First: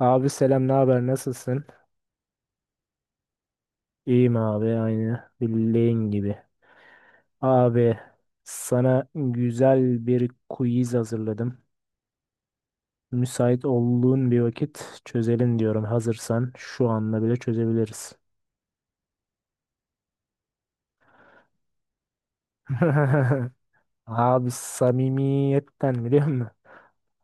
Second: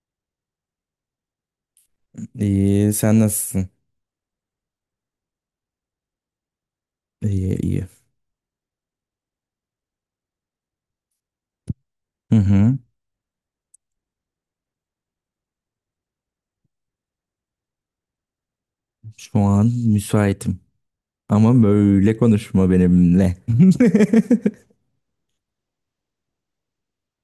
Abi selam, ne haber? Nasılsın? İyi, sen nasılsın? İyiyim abi, aynı bildiğin gibi. İyi, iyi. Abi sana güzel bir quiz hazırladım. Hı hı. Müsait olduğun bir vakit çözelim diyorum. Hazırsan şu anda bile çözebiliriz. Şu an müsaitim. Ama böyle konuşma benimle. Abi samimiyetten biliyor musun?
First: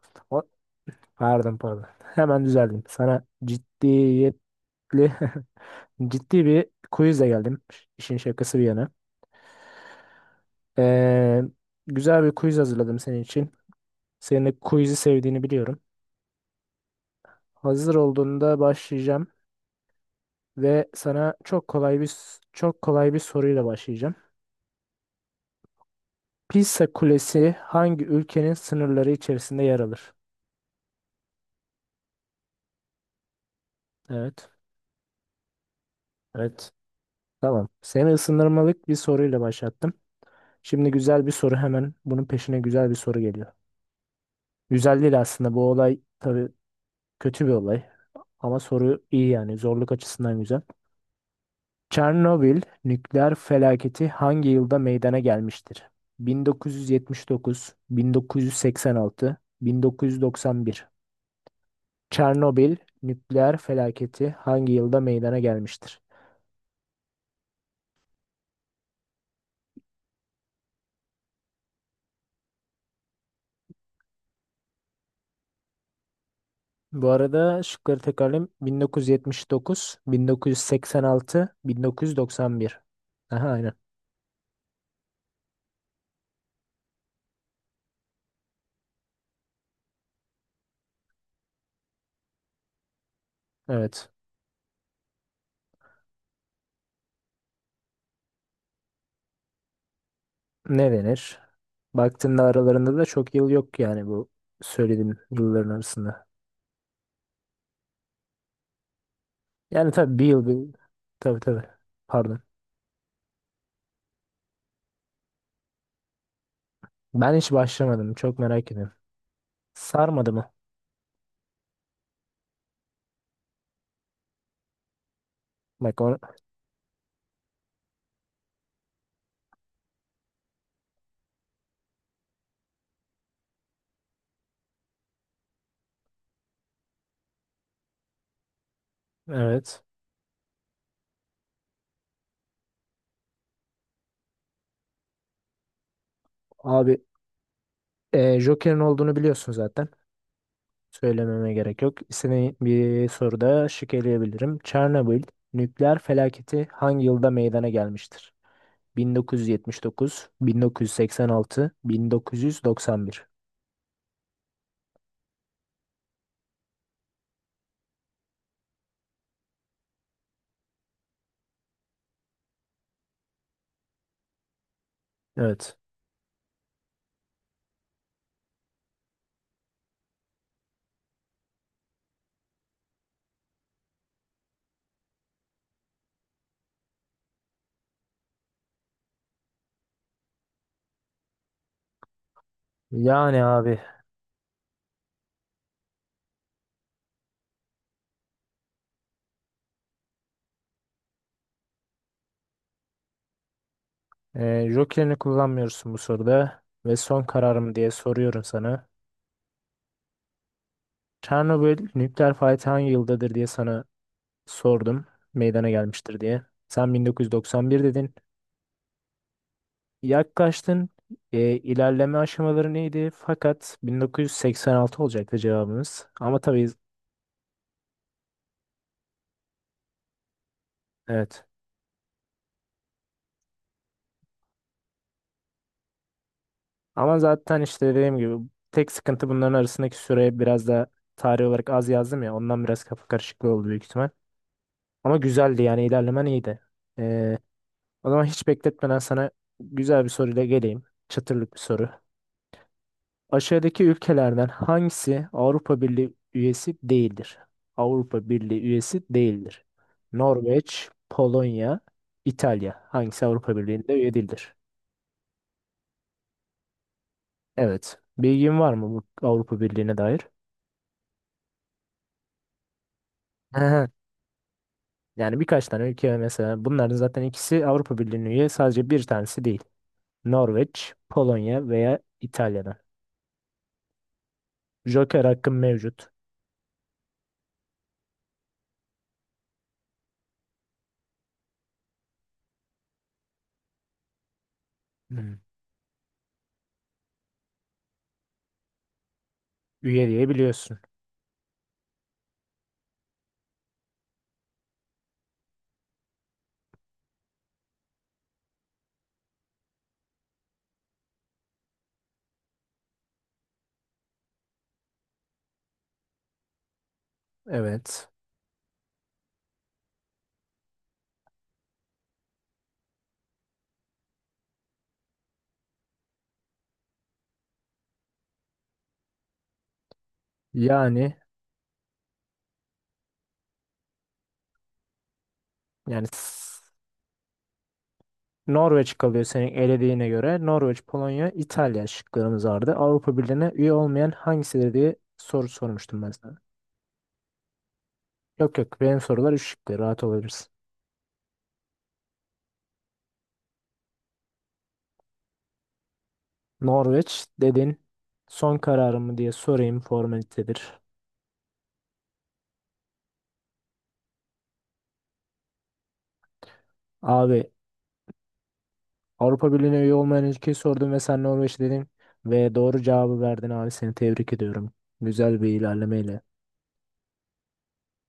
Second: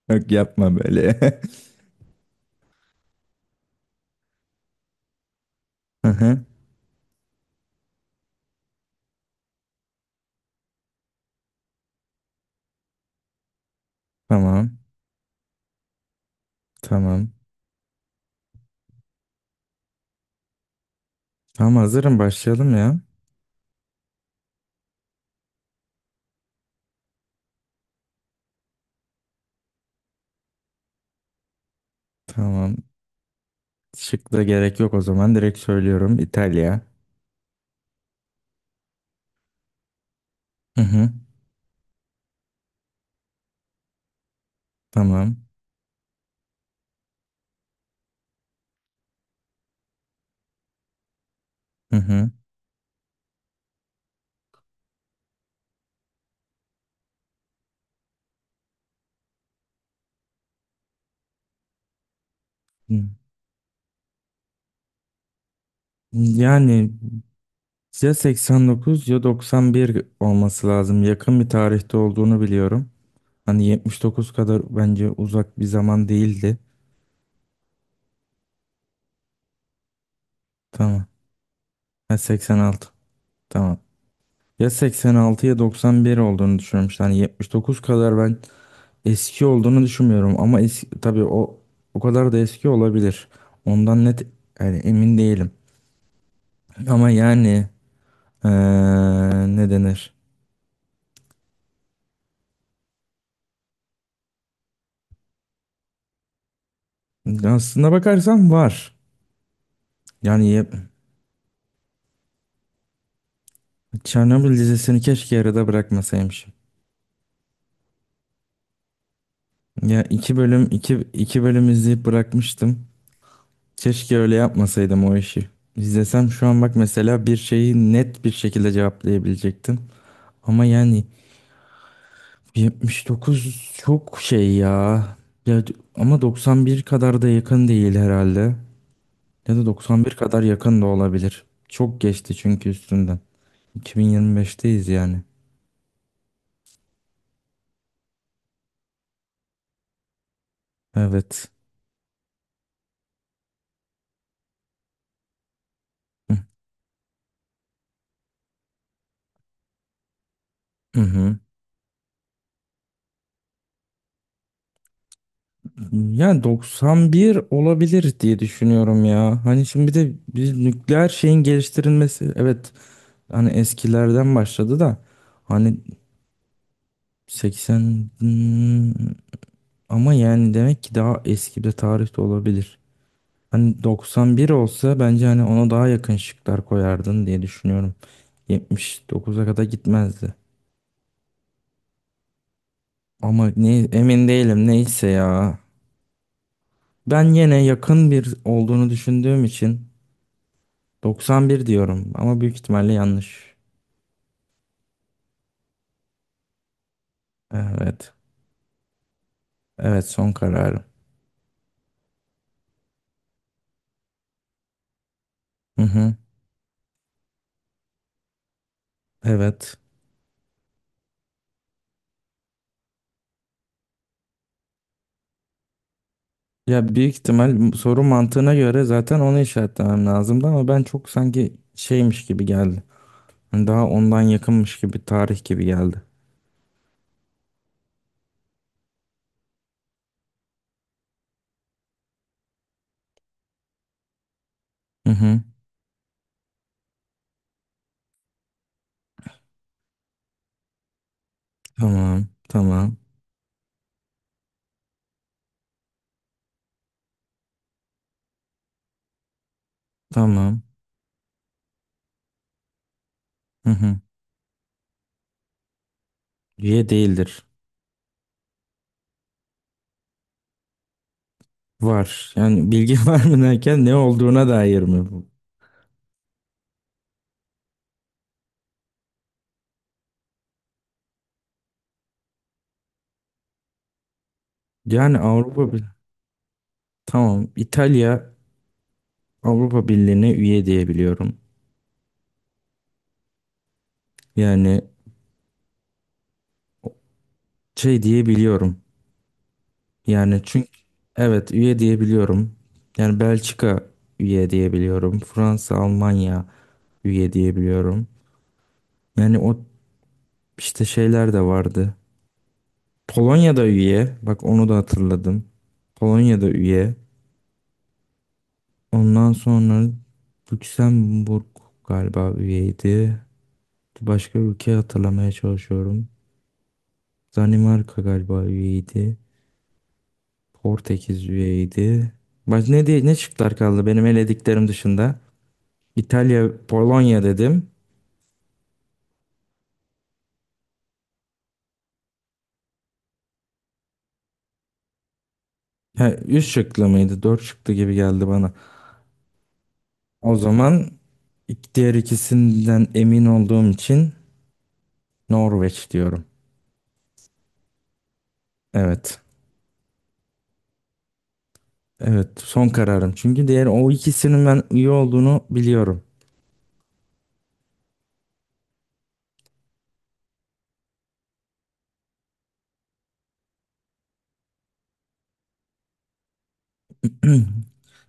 Yok O- yapma böyle. Pardon pardon. Hemen düzeldim. Sana ciddiyetli Hı hı. ciddi bir quizle geldim. İşin şakası bir yana. Ee, Güzel bir quiz hazırladım senin için. Senin de Tamam, quiz'i sevdiğini biliyorum. tamam. Hazır olduğunda başlayacağım ve sana Tamam hazırım başlayalım çok ya. kolay bir soruyla başlayacağım. Pisa Kulesi hangi ülkenin sınırları içerisinde yer alır? Tamam. Şık da Evet. gerek yok o zaman. Direkt söylüyorum. Evet. İtalya. Tamam. Seni ısındırmalık bir soruyla başlattım. Hı Şimdi hı. güzel bir soru hemen. Bunun peşine güzel bir soru geliyor. Güzel değil Tamam. aslında bu olay tabii, kötü bir olay ama soru iyi yani zorluk açısından güzel. Hı hı. Çernobil nükleer felaketi hangi yılda meydana gelmiştir? 1979, 1986, 1991. Çernobil Hı. nükleer felaketi hangi yılda meydana gelmiştir? Yani ya 89 ya 91 olması lazım. Yakın bir tarihte olduğunu biliyorum. Hani 79 kadar bence uzak bir zaman değildi. Bu arada şıkları tekrarlayayım. 1979, Tamam. 1986, Ha 1991. 86. Aha aynen. Tamam. Ya 86 ya 91 olduğunu düşünmüştüm. Hani 79 kadar ben eski olduğunu düşünmüyorum ama eski tabii o kadar da eski olabilir. Ondan Evet. net yani emin değilim. Ama yani eee, ne denir? Ne denir? Baktığında aralarında da çok yıl yok yani bu söylediğim yılların arasında. Aslında bakarsan var. Yani tabii bir yıl Yani ye- bir... Tabii tabii. Pardon. Çernobil dizisini keşke yarıda bırakmasaymışım. Ben hiç başlamadım. Çok merak ediyorum. Ya Sarmadı iki mı? bölüm iki, iki bölüm izleyip bırakmıştım. Keşke öyle yapmasaydım o işi. Bak o... İzlesem şu an bak mesela bir şeyi net bir şekilde cevaplayabilecektim. Ama yani 79 çok şey ya. Ama 91 kadar da yakın değil herhalde. Ya da Evet. 91 kadar yakın da olabilir. Çok geçti çünkü üstünden. 2025'teyiz yani. Abi, Joker'in olduğunu biliyorsun zaten. Evet. Söylememe gerek yok. Seni bir soruda şık eleyebilirim. Çernobil nükleer Hı felaketi hangi yılda meydana gelmiştir? 1979, hı. Hı. 1986, 1991. Yani 91 olabilir diye düşünüyorum ya. Hani şimdi bir de bir nükleer şeyin geliştirilmesi. Evet. Hani eskilerden başladı da Evet. hani 80 ama yani demek ki daha eski bir tarihte olabilir. Hani 91 olsa bence hani ona daha yakın şıklar koyardın diye düşünüyorum. 79'a kadar gitmezdi. Yani Ama ne, abi, emin değilim neyse ya. Ben yine yakın bir olduğunu düşündüğüm için 91 diyorum ama büyük ihtimalle yanlış. Joker'ini kullanmıyorsun bu soruda ve son kararım diye Evet. soruyorum sana. Evet son kararım. Çernobil nükleer felaketi hangi yıldadır diye sana sordum, meydana Hı hı. gelmiştir diye. Sen 1991 dedin. Evet. Yaklaştın. İlerleme aşamaları neydi? Fakat 1986 olacaktı cevabımız. Ama tabii, Ya büyük ihtimal soru mantığına göre zaten onu işaretlemem lazımdı ama ben çok evet. sanki şeymiş gibi geldi. Hani daha ondan yakınmış gibi tarih gibi geldi. Ama zaten işte dediğim gibi tek sıkıntı bunların arasındaki süreye biraz da tarih olarak az yazdım ya. Ondan biraz kafa karışıklığı oldu büyük ihtimal. Hı Ama hı. güzeldi yani ilerlemen iyiydi. E, O zaman hiç bekletmeden sana güzel bir soruyla geleyim. Çıtırlık bir soru. Tamam. Tamam. Aşağıdaki ülkelerden hangisi Avrupa Birliği üyesi değildir? Avrupa Birliği üyesi değildir. Tamam. Norveç, Polonya, İtalya. Hangisi Avrupa Hı Birliği'nde hı. üye değildir? Üye değildir. Evet. Bilgin var mı bu Avrupa Birliği'ne dair? Var. Yani bilgi var mı derken Aha. ne olduğuna dair mi bu? Yani birkaç tane ülke mesela, bunların zaten ikisi Avrupa Birliği'ne üye, sadece bir tanesi değil. Norveç, Polonya veya İtalya'dan. Yani Joker hakkın Avrupa Bir- mevcut. tamam. İtalya Avrupa Birliği'ne üye diye biliyorum. Yani Hmm. şey diye biliyorum. Üye diye Yani çünkü biliyorsun. evet üye diyebiliyorum. Yani Belçika üye diyebiliyorum. Fransa, Almanya üye diyebiliyorum. Yani o işte şeyler de vardı. Polonya'da üye. Bak onu da hatırladım. Polonya'da üye. Evet. Ondan sonra Lüksemburg galiba üyeydi. Başka ülke hatırlamaya çalışıyorum. Danimarka galiba üyeydi. Yani Portekiz üyeydi. Bak ne diye ne çıktılar kaldı benim elediklerim dışında. yani İtalya, Polonya dedim. Norveç kalıyor senin elediğine göre. Norveç, Polonya, İtalya şıklarımız vardı. Avrupa Birliği'ne üye olmayan hangisidir diye soru sormuştum ben Ha, sana. üç şıklı mıydı? Dört şıklı gibi geldi bana. Yok yok, benim sorular üç şıklı, rahat O olabilirsin. zaman ik- diğer ikisinden emin olduğum için Norveç diyorum. Norveç dedin. Son kararımı Evet. diye sorayım, formalitedir. Evet, son kararım. Çünkü diğer o ikisinin ben iyi olduğunu biliyorum. Abi, Avrupa Birliği'ne üye olmayan ülkeyi sordum ve sen Norveç dedin. Ve doğru cevabı verdin abi, seni tebrik ediyorum. Güzel bir ilerlemeyle.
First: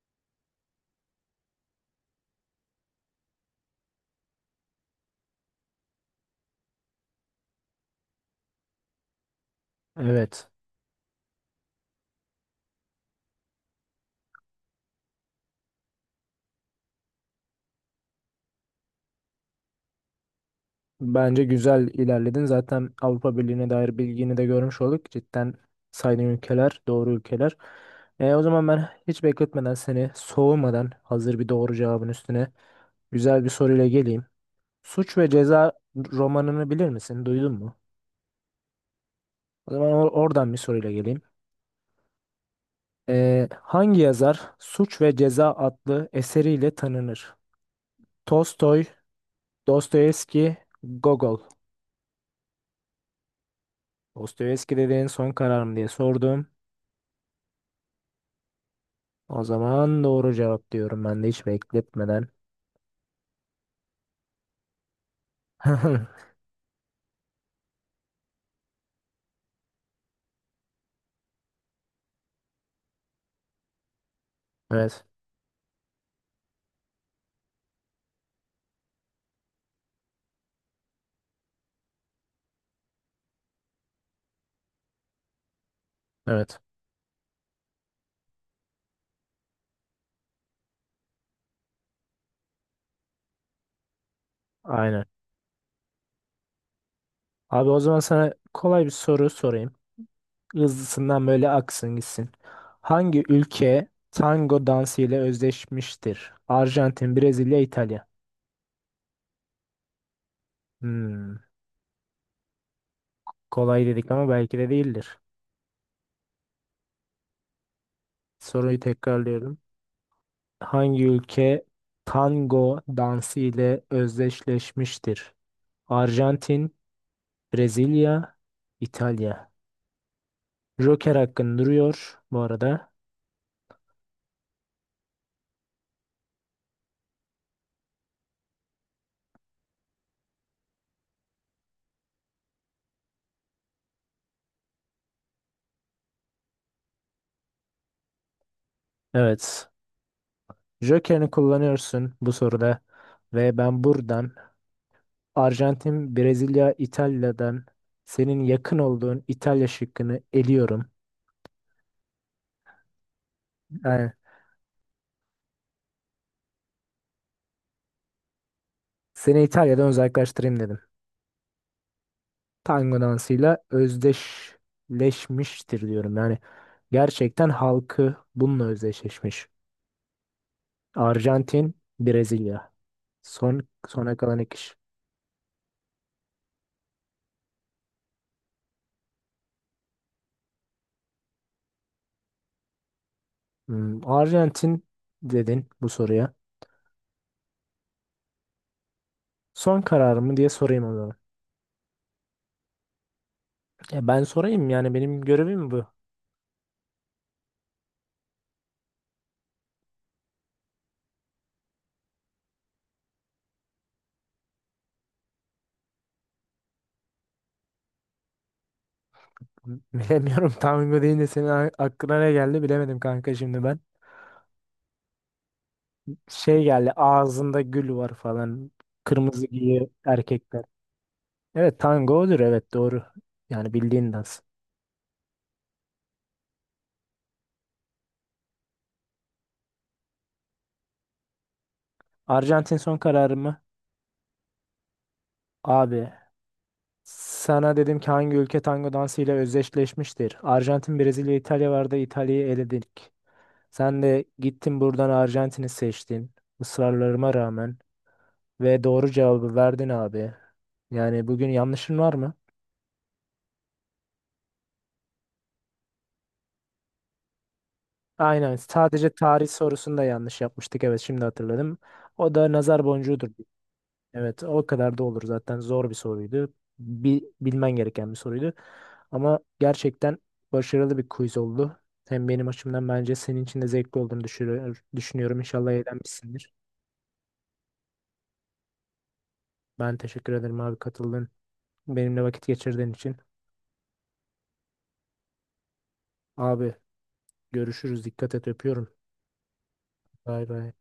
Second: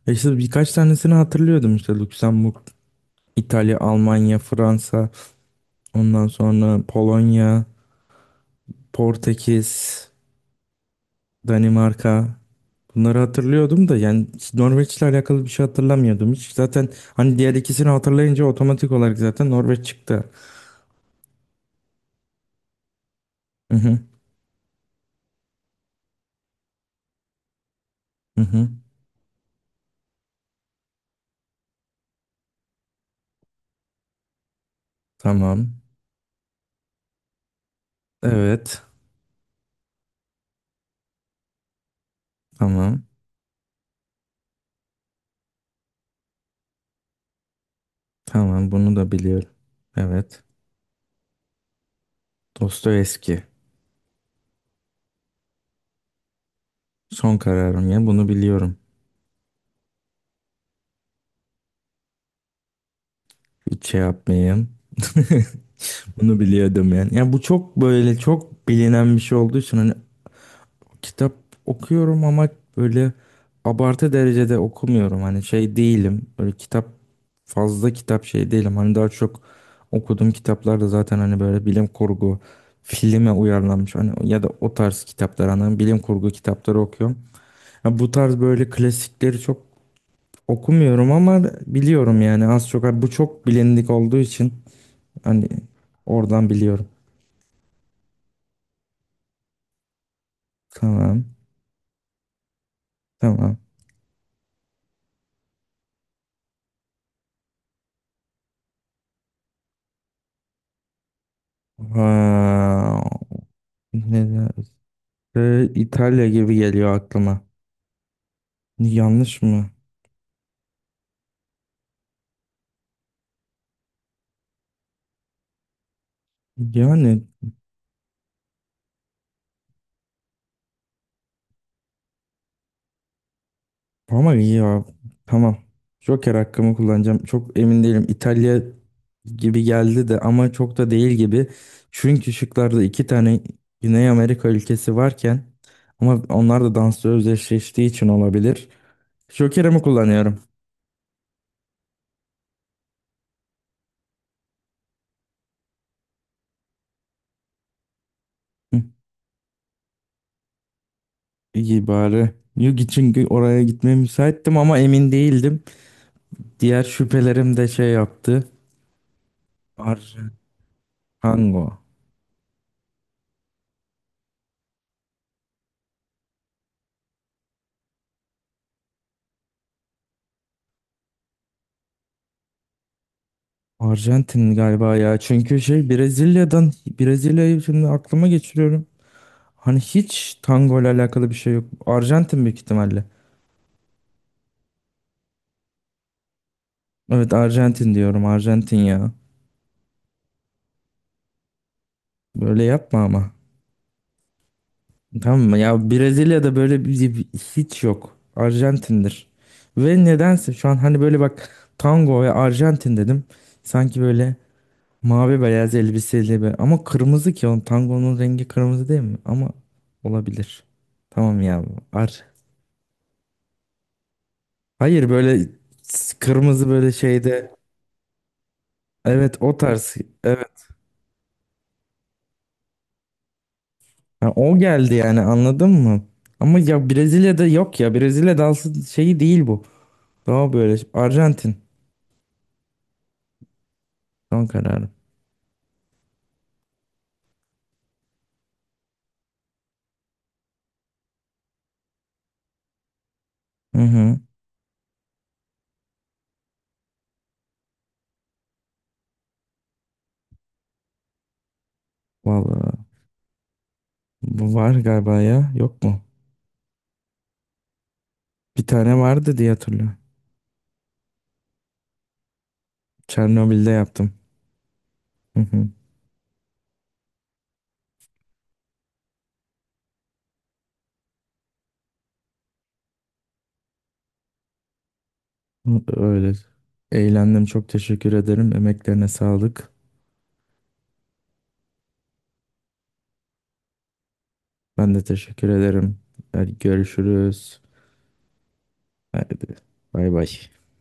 E, İşte birkaç tanesini hatırlıyordum. İşte Lüksemburg, İtalya, Almanya, Fransa, ondan sonra Polonya, Portekiz, Evet. Danimarka. Bunları hatırlıyordum da yani Norveç'le alakalı bir şey hatırlamıyordum hiç. Zaten hani diğer ikisini hatırlayınca otomatik olarak zaten Norveç çıktı. Bence güzel ilerledin. Zaten Avrupa Birliği'ne Hı dair hı, bilgini de görmüş olduk. Cidden saydığın ülkeler, doğru ülkeler. O hı zaman hı. ben hiç bekletmeden, seni soğumadan, hazır bir doğru cevabın üstüne güzel bir soruyla geleyim. Suç ve Tamam. Ceza romanını bilir misin? Duydun mu? Evet. O zaman oradan bir soruyla geleyim. Tamam. Hangi yazar Suç ve Ceza adlı eseriyle tanınır? Tamam Tolstoy, bunu da biliyorum. Evet. Dostoyevski, Gogol. Dostoyevski. Dostoyevski dediğin, son kararım diye sordum. Son kararım ya bunu biliyorum. O zaman doğru cevap diyorum ben de hiç bekletmeden. Hiç şey yapmayayım. Bunu biliyordum yani. Ya bu çok böyle çok bilinen bir şey olduğu için hani kitap okuyorum ama böyle abartı derecede Evet. okumuyorum. Hani şey değilim. Böyle fazla kitap şey değilim. Hani daha çok okuduğum kitaplar da zaten hani böyle bilim kurgu filme uyarlanmış. Hani ya da o tarz kitaplar hani bilim kurgu Evet. kitapları okuyorum. Ha, bu tarz böyle klasikleri çok okumuyorum ama biliyorum yani az çok. Ha, bu çok bilindik olduğu için Aynen. hani oradan biliyorum. Abi o zaman sana kolay bir soru sorayım. Tamam. Hızlısından böyle aksın gitsin. Hangi Tamam. ülke tango dansı ile özdeşmiştir? Arjantin, Brezilya, İtalya. Hmm, Ha, Kolay dedik ama ne? belki de değildir. İtalya gibi geliyor aklıma. Soruyu Yanlış tekrarlıyorum. mı? Hangi ülke tango dansı ile özdeşleşmiştir? Arjantin, Yani Brezilya, İtalya. Joker hakkın duruyor bu arada. ama iyi ya. Tamam. Joker hakkımı kullanacağım. Çok emin değilim. İtalya gibi geldi de ama çok da değil gibi. Çünkü şıklarda iki tane Güney Amerika ülkesi varken ama onlar da dansla özdeşleştiği için olabilir. Evet. Joker'imi kullanıyorum. Joker'ini kullanıyorsun bu soruda. Ve ben buradan Arjantin, Brezilya, İtalya'dan senin yakın Hı, olduğun İtalya şıkkını eliyorum. İyi bari. Yok çünkü oraya gitmeye Yani müsaittim ama emin değildim. Diğer şüphelerim de şey yaptı. seni İtalya'dan uzaklaştırayım dedim. Arjantango. Tango dansıyla özdeşleşmiştir diyorum. Yani gerçekten halkı bununla özdeşleşmiş. Arjantin, Brezilya. Son sona kalan iki Arjantin kişi. galiba ya. Çünkü Brezilya'yı şimdi aklıma geçiriyorum. Hani hiç tango ile alakalı bir şey yok. Arjantin büyük ihtimalle. Arjantin dedin bu soruya. Evet Arjantin diyorum. Arjantin ya. Son kararımı diye sorayım o zaman. Böyle yapma ama. Ya ben sorayım yani, benim Tamam mı? görevim bu. Ya Brezilya'da hiç yok. Arjantin'dir. Ve nedense şu an hani böyle bak tango ve Arjantin dedim. Sanki böyle mavi beyaz elbiseli böyle. Ama kırmızı ki onun tangonun rengi kırmızı değil mi? Ama Bilemiyorum, olabilir. tango deyince Tamam senin ya. Aklına Ar ne geldi bilemedim kanka şimdi ben. Hayır böyle Şey kırmızı geldi, böyle şeyde. ağzında gül var falan. Evet Kırmızı o giyiyor tarz. erkekler. Evet. Evet tango odur, evet doğru. Yani bildiğin Ha, dans. o geldi yani anladın mı? Ama ya Brezilya'da yok ya. Brezilya dansı şeyi değil bu. Daha böyle Arjantin. Arjantin son kararı mı? Son kararım. Abi sana dedim ki hangi ülke tango dansıyla özdeşleşmiştir? Arjantin, Brezilya, İtalya vardı. İtalya'yı eledik. Hı Sen hı. de gittin buradan Arjantin'i seçtin. Israrlarıma rağmen. Ve doğru cevabı verdin abi. Yani bugün yanlışın var mı? Vallahi bu var galiba ya. Yok mu? Aynen. Bir tane Sadece vardı tarih diye hatırlıyorum. sorusunda yanlış yapmıştık. Evet, şimdi hatırladım. O da nazar boncuğudur. Çernobil'de yaptım. Evet, o kadar da olur Hı zaten. hı. Zor bir soruydu. Bilmen gereken bir soruydu. Ama gerçekten başarılı bir quiz oldu. Hem benim açımdan, bence senin için de zevkli olduğunu düşünüyorum. İnşallah Öyle. eğlenmişsindir. Eğlendim. Çok teşekkür ederim. Emeklerine sağlık. Ben teşekkür ederim abi, katıldın benimle vakit geçirdiğin için. Ben de teşekkür ederim. Hadi Abi görüşürüz. görüşürüz. Dikkat et, öpüyorum. Hadi. Bay bay. Bay bay.